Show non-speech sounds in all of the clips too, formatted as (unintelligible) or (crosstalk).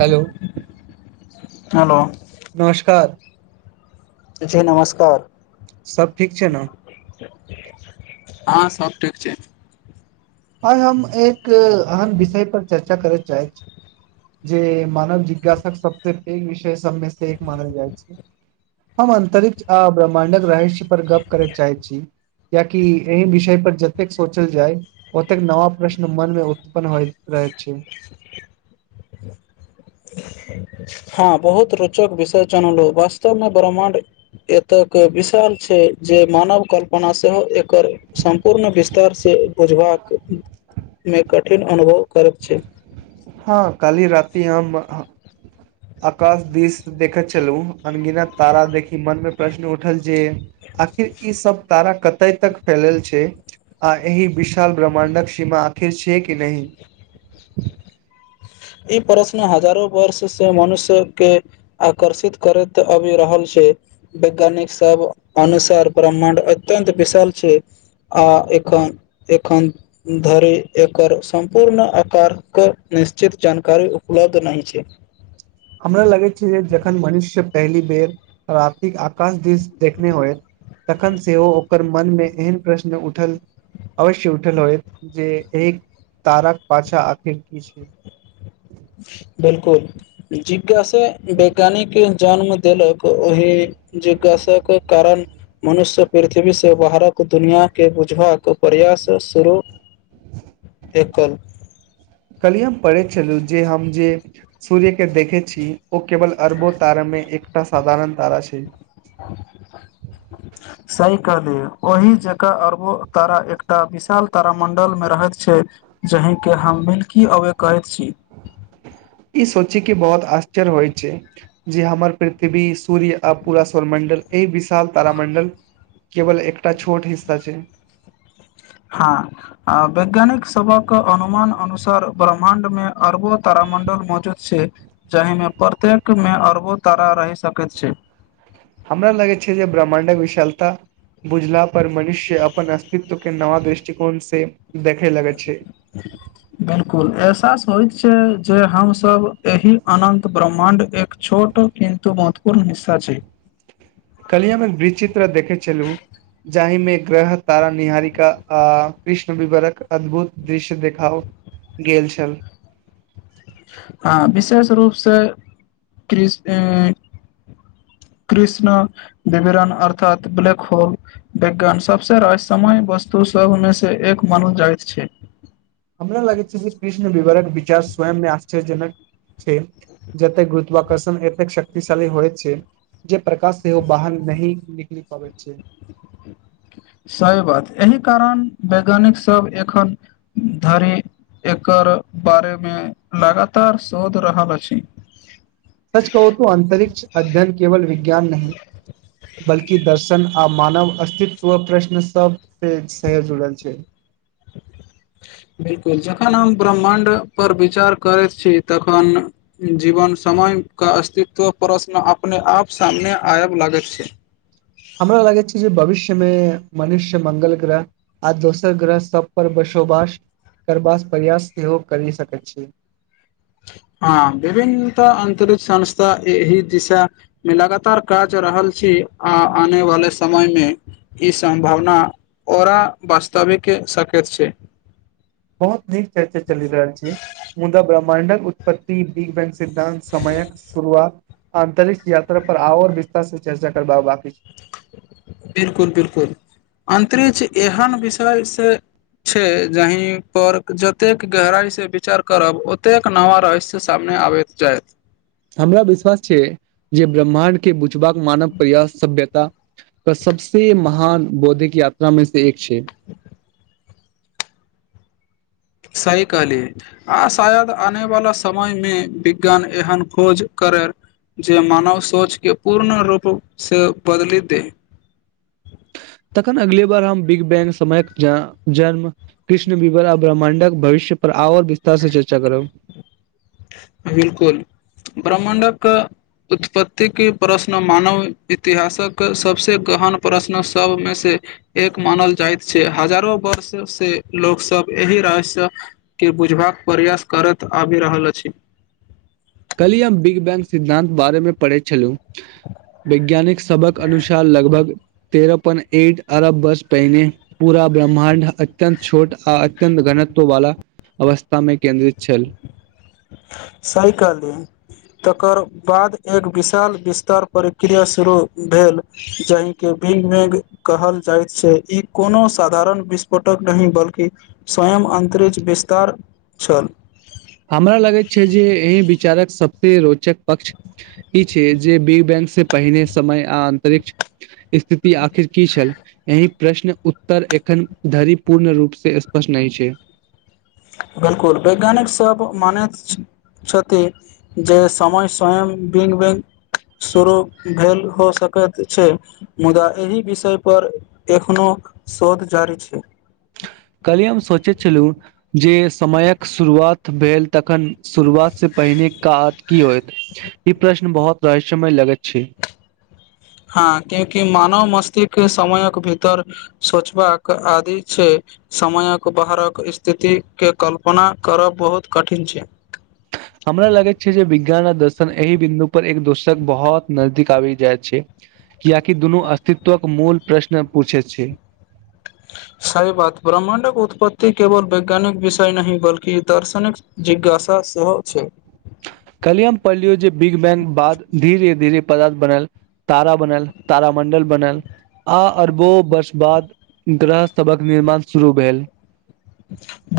hello hello नमस्कार जी नमस्कार सब ठीक छै ने हँ सब ठीक छै आइ हम एक अहन विषय पर चर्चा करय चाहैत छी जे मानव जिज्ञासाक सबस पैघ विषय सबमे से एक मानल जाइ छै हम अन्तरिक्ष ब्रह्माणडक रहस्य पर गप करय चाहै छी कियाकि एहि विषय पर जतेक सोचल जाय ओतेक नव प्रश्न मनमे उत्पन्न होइत रहै छै (inaudible) हँ बहुत रोचक विषय जनलहुँ वास्तवमे ब्रह्माण्ड एतक विशाल छै जे मानव कल्पना सेहो एकर सम्पूर्ण विस्तारसँ बुझबाक मे कठिन अनुभव करैत छै हँ कालिह राति हम आकाश दिस देखैत छलू अनगीनत तारा देखी मन मे प्रश्न उठल जे आखिर ई सब तारा कत तै तक फैलल छै आ अहि विशाल ब्रह्मण्डक सीमा आखिर छै कि नहि (inaudible) ई प्रश्न हजारो वर्ष से मनुष्यके आकर्षित करैत आबि रहल छै वैज्ञानिक सब अनुसार ब्रह्मण्ड अत्यन्त विशाल छै आ एखन एखन धरि एकर सम्पूर्ण आकारके नि उचित जानकारी उपलब्ध नहि छै हमरा लगै छै जे जखन मनुष्य पहिली बेर रतिक आकाश दिस देखने होइत तखन सेहो ओकर मनमे एहन प्रश्न उठल अवश्य उठल होत जे एहि ताराक पाछा आखर की छै बिल्कुल जिज्ञासा वैज्ञानिक जन्म देलक ओहि जिज्ञासाक कारण मनुष्य पृथ्वी से बाहरक दुनिया के बुझवा परि क स शुरू एकल कलिहम पढै छलू जे हम जे सूर्य के देखै छी ओ केवल अरबो तारामे एकटा साधारण तारा छै (inaudible) क दे ओहि जगह अरबो तारा एकटा विशाल तारामंडल मे रहैत छै जहि हमके हम मिल्की अबै कहैत छी (inaudible) ई सोची की बहुत आश्चर्य होइ छै जे हमर पृथ्वी सूर्य आ पुरा स्वर मण्डल एहि विशाल तारामण्डल केवल एकटा छोट हिस्सा छै हँ वैज्ञानिक सबक अनुमान अनुसार ब्रह्माण्ड मे अरबो तामण्डल मजूद छै जाहिमे प्रत्येकमे अरबो तारा रहि सकैत छै हमरा लगै छै जे ब्रह्माण्डक विशालता बुझला पर मनुष्य अपन अस्तित्व के नवऽ दृष्टिकोण से देखे लगै छै बिलकुल एहसास होइत छै जे हमसभ एहि अनन्त ब्रह्माण्ड एक छोट किंतु महत्वपूर्ण हिस्सा छै कलिए हम एक विचित्र देखै छलु जाहिमे ग्रह तारा निहारीका आ कृष्ण विवरक अद्भुत दृश्य देखाओ गेल छल हँ विशेष रूपसँ कृस ऐं (unintelligible) कृष्ण विवरण अर्थात ब्लैक होल विज्ञान सबस रहस्यमय वस्तु सभ मे से एक मनो जाइत छै हमरा लागै छै जे कृष्ण विवरक विचार स्वयंमे आश्चर्यजनक जेते गुरुत्वाकर्षण एतेक शक्तिशाली होइ छै प्रकाश सेहो बाहन नहि निकैल पाबैत छै सही बात एहि कारण वैज्ञानिक सब एखन धरि एकर बारेमे लगातार शोध रहल अछि सच कहू त अन्तरिक्ष अध्ययन केवल विज्ञान नहि बल्कि दर्शन आ मानव अस्तित्व प्रश्न सब स से जुड़ल छै (inaudible) बिल्कुल जखन हम ब्रह्माण्ड पर विचार करैत छी तखन जीवन क अस्तित्व प्रश्न अपने आप सामने आयब लागैत छै हमरा लागै छी जे भविष्य मे मनुष्य मंगल ग्रह आ दोसर ग्रह सब पर बसोवास करबास प्रयास सेहो करि सकैत छी हँ विभिन्नत अन्तरिक्ष संस्था एहि दिशा मे लगातार काज रहल छी आ आने वाले समय मे ई सम्भावना ओरा वास्तव आबैके साकैत छी बहुत नीक चर्चा चलि रहल छै मुदा ब्रह्मणडक उत्पत्त बिग बैं सिद्धानंत समयक शुरुआत आंतरिक यात्रा पर आ आर विस्तार से चर्चा करबाबा के छै बिल्कुल बिल्कुल अन्तरिक्ष एहन विषयसँ छै जहि पर जतेक गहराइ से विचार करब ओतेक नवा रहस्य शामि आबैत जायत हमरा विश्वास छै जे ब्रह्माण्डके बुझबाक मानव प्रयास सभ्यता क सबसे महान बौद्धिक यात्रामे से एक छै (unintelligible) सही कहली आ शायद आने वाला समय मे विज्ञान एहन खोज कर करै जे मानव सोचके पूर्ण रूपसँ बदलि दए (unintelligible) अखन अगले बार हम बिग बैंग समयक जन जन्म कृष्ण विवर आ ब्रह्मण्डक भवष्य पर आ और विस्तार से चर्चा करब बिलकुल ब्रह्मण्डके उत्पत्ति के प्रश्न मानव इतिहासक सबसे ग्रहन प्रश्न सबमे से एक मानल जाइत छै हजारों वर्ष से लोकसभ एहि रहस्य के बुझबाक प्रयास करैत आबि रहल अछि कलहि हम बिग बैंग सिद्धान्त बारेमे पढ़ै छलहुँ वैज्ञानिक सबक अनुसार लगभग तेरह पॉइंट एट अरब बर्स पहिने पूरा ब्रह्माण्ड अत्यन्त छोट आ अत्यन्त घनत्व वाला अवस्थामे केन्द्रित छल साइकाले तकर बाद एक विशाल विस्त तर प्रक्रिया शुरू भेल जाहिके विंग वैग कहल जाइत छै ई कोनो साधारण विस्फोटक नहि बल्कि स्वयं अंतरिक्ष विस्तार छल हमरा लगैत छै जे एहि विचारक सब रोचक पक्ष ई छै जे बिग बैंग से पहिने समय आ अन्तरिक्ष इ स्थिति आखिर की छल एहि प्रश्न उत्तर एखन धरि पूर्ण रूप से स्पष्ट नहि छै (unintelligible) बिलकुल वैज्ञानिक सब मानैत छथि जे समय स्वयं विंग वैँग शुरू भेल हो सकैत छै मुदा एहि विषय पर एखनो शोध जारी छै (unintelligible) कलहि हम सोचैत छलहुँ जे समयक शुरुआत भेल तखन शुरुआतसँ पहिने का की होत ई प्रश्न बहुत रहस्यमय लगैत छै हँ क्याकि मानव मस्तिक समयक भीतर सोचबाक आदि छै समयक बाहरक स्थितिक के कल्पना करब बहुत कठिन छै (unintelligible) हमरा लगै छै जे विज्ञान आ दर्शन एहि बिन्दु पर एक दोसक बहुत नजदीक आबि जाइ छै कियाकि दुनू अस्तित्वक मूल प्रश्न पूछै छै सही बात ब्रह्माण्डक उत्पत्ति केवल वैज्ञानिक विषय नहि बल्कि दार्शनिक जिज्ञासा सेहो छै (unintelligible) कलिह हम पढ़लियौ जे बिग बैंग बाद धीरे धीरे पदार्थ बनेल तारा बनेल तारा मण्डी बनल आ अरबो वर्ष बाद ग्रहसभक निर्माण शुरू भेल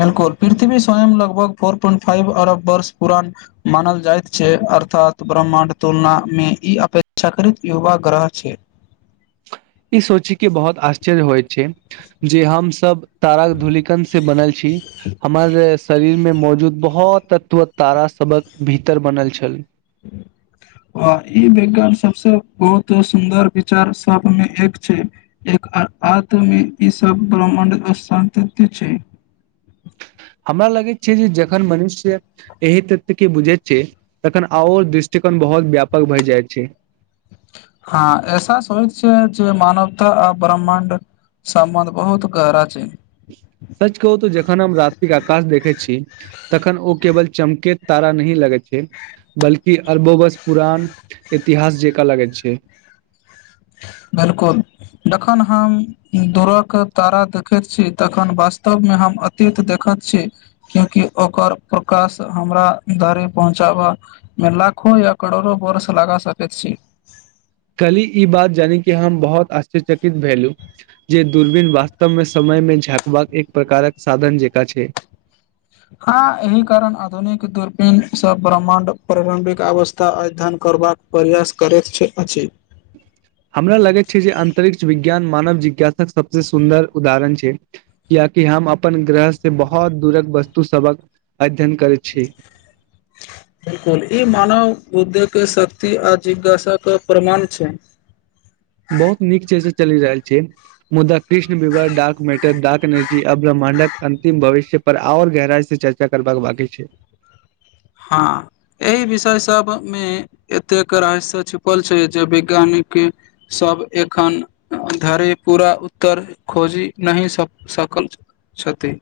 बिलकुल पृथ्वी स्वयं लगभग फोर पॉइंट फाइव अरब वर्ष पुरान मानल जाइत छै अर्थात ब्रह्मा्ड तुलना मे ई अपे्षााकृत युवा ग्रह छै ई सोचीे के बहुत आश्चर्य होय जे हमसब ताराक धूलिकन से बनल छी हमर शरीर मे मौजूद बहुत तत्व तारा सबक भीतर बनल छल (unintelligible) आ ई विज्ञान सबसे बहुत सुन्दर विचार सबमे एक छै एक आ आतुलि ईसभ ब्राम्माण्ड स्तित्व छै (inaudible) हमरा लगै छै जे जखन मनुष्य एहि तत के बुझे छै तखन आओ दृष्टिकोण बहुत व्यापक भइ जाइत छै हाँ एहसास होय छै जे मानवता आ ब्रह्मण्ड समन्ध बहुत गहरा छै सच कहू तऽ जखन हम रात्रिक आकाश देखै छी तखन ओ केवल चमकेैत तारा नही लगै छै बल्कि अरबोवस पुरान इतिहास जेकाँ लगैत छै बिल्कुल जखन हम दूरक तारा देखैत छी तखन वास्तवमे हम अतीत देखैत छी क्यूकि ओकर प्रकाश हमरा धरे पहुँचाबामे लाखो करोड़ों बर्ष लगा सकै छी कली ई बात जानी कि हम बहुत आश्च्यचकित भेलू जे दूरबीन वास्तवमे समयमे झाँकबाक एक प्रकारक साधन जेकाँ छै हाँ एहि कारण आधुनिक दूरबीन से ब्रह्मण्ड प्रारम्भिक अवस्था अध्ययन करबाक प्रयास करै छै अछि (inaudible) हमरा लगैत छै जे अंतरिक्ष विज्ञान मानव जिज्ञासाक सबसे सुन्दर उदाहरण छै किया कि हम अपन ग्रह से बहुत दूरक वस्तु सबक अध्ययन करैत छी (inaudible) बिल्कुल ई मानव उद्दक शक्ति आ जिज्ञासाक प्रमाण छै बहुत नीक छै से चलि रहल छै मुदा कृष्ण विवर डाक मैटरड डाक जे ब्रह्माण्डक अंतिम भविष्य पर आऔर गहराइ से चर्चा करबाक बाकी छै हाँ एहि विषय सब मे एतेक रहस्या छुपल छै जे वैज्ञानिक सब एखन धरि पूरा उत्तर खोजि नहि स सकल छथि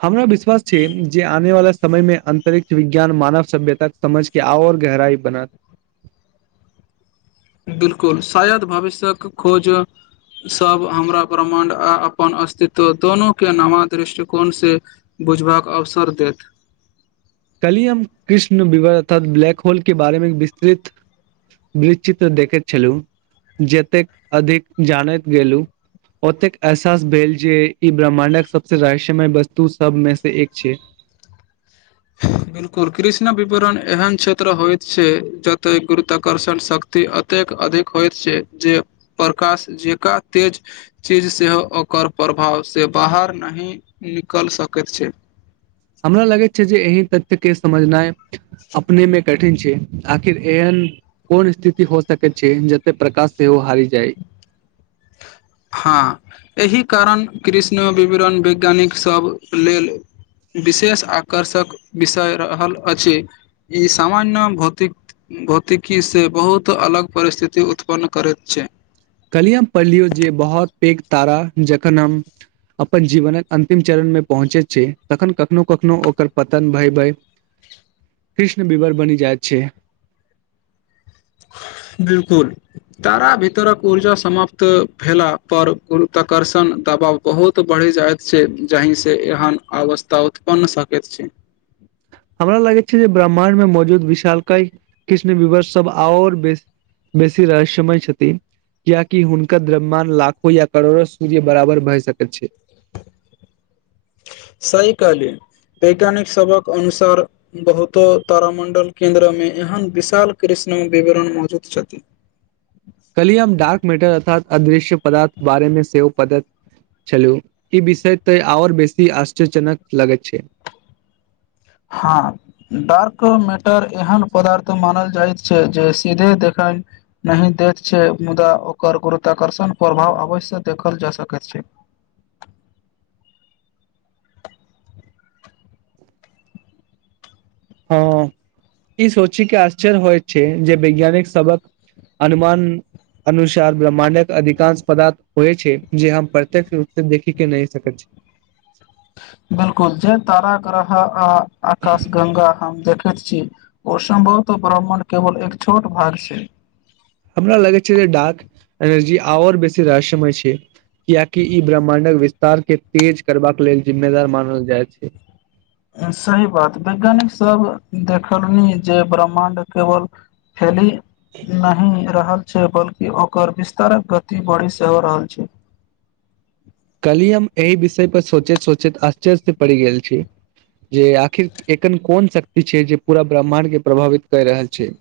हमरा विश्वास छै जे आने वाला समयमे अंतरिक्ष विज्ञान मानव सभ्यता समझके आओर गहराई बनत बिल्कुल शायद भविष्यक खोज सब हमरा ब्रह्मण्ड आ अपन अस्तित्व दोनो के नवा दृष्टिकोण से बुझबाक अवसर देत कलियम कृष्ण विवर अर्थ ब्लैक होल के बारेमे विस्तृत वित्र देखैत छलुँ जतेक अधिक जानैत गेलहु ओतेक एहसास भेल जे ई ब्रह्माण्डक सबसे रहस्यमय वस्तु सबमेसे एक छै (inaudible) बिल्कुल कृष्ण विपुरण एहन क्षेत्र होइत छै जते गुरुत्वकर्षण शक्ति एतेक अधिक होइत छै जे प्रकाश जका तेज चीज सेहो ओकर प्रभावसे बाहर नहि निकल सकैत छै (inaudible) हमरा लगैत छै जे एहि तथ्यके समझनाई अपनेमे कठिन छै आखिर एहन कोन स्थिति हो सकैत छै जते प्रकाश सेहो हारि जाई हाँ एहि कारण कृष्ण विवरण वैज्ञानिकसब लेल विशेष आकर्षक विषय रहल अछि ई सामान्य भौतिक भौतिकी से बहुत अलग परिस्थिति उत्पन्न करैत छै कलिय हम पढलियो बहुत पैघ तारा जखन हम अपन जीवनक अंतिम चरण मे पहुँचे छै तखन कखनो कखनो ओकर पतन भय भय कृष्ण बीबर बनि जाइत छै बिलकुल तारा भीतरक ऊर्जा समाप्त भेला पर गुरुताकर्षण दबाव बहुत बढ़ जाइत छै जहि से जेहन अवस्था उत्पन्न सकैत छै (inaudible) ब्रह्मण्ड मे मौजूद विशाल क कृष्ण विवष सब आओर बेस बेसी रहमय छथि कियाकि हुनकर द्रम्यान लाखो या करोड़ो सूर्य बराबर भए सकैत छै (inaudible) सही कहलिये वैज्ञानिक सबक अनुसार बहुतो तारामंडल केंन्द्र मे एहन विशाल कृष विवरण मौजूद छथि कली हम डार्क मेटर अर्थात अदृश्य पदार्थ बारेमे सेव चलू ई विषय तऽ आओर बेसी आश्चरजनकनक लगैत छै हँ डार्क मेटर एहन पदार्थ मानल जाइत छै जे सीधे देखल दैत छै मुदा ओकर आकर्षण प्रभाव अवश्य देखल जा सकैत छै हँ ई सोचिक के आश्चर्य होइ छै जे वैज्ञानिक सबक हनुमान अनुसार ब्रह्मा्डक अधिकांश पदार्थ होइ छै जे हम प्रत्यक्ष रूप से देखि के नहि सकैत छी (inaudible) बिलकुल जे तारा ग्रहक आ आकाश गंगा हम देखैत छी ओ सम्भत ब्राह्मण केवल एक छोट भाग छै हमरा लगे छै जे ड्क एनर्जी आर बेसी रहस्यमय छै कियकि ई ब्रह्माण्डक विस्तार के तेज करबाक लेल जिम्मेदार मानल जाइत छै सही बात वैज्ञानिक सब देखलनि जे ब्रह्माण्ड केवल फेली नहि रहलल छै बल्कि ओकर विस्तारक गति बढ़ी से हो रहल छै कलियम एहि विषय पर सोचैत सोचैत आश्चर्यसँ पड़ि गेल छी जे आखिर एकन कोन शक्ति छै जे पूरा ब्रह्मण्डके प्रभावित क रहल छै (inaudible)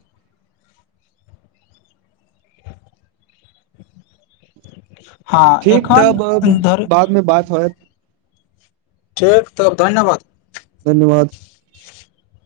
हँ ठीक एखन तब अब अन्दर बाद मे बात होयत ठीक तब धन्यवाद धन्यवाद (inaudible)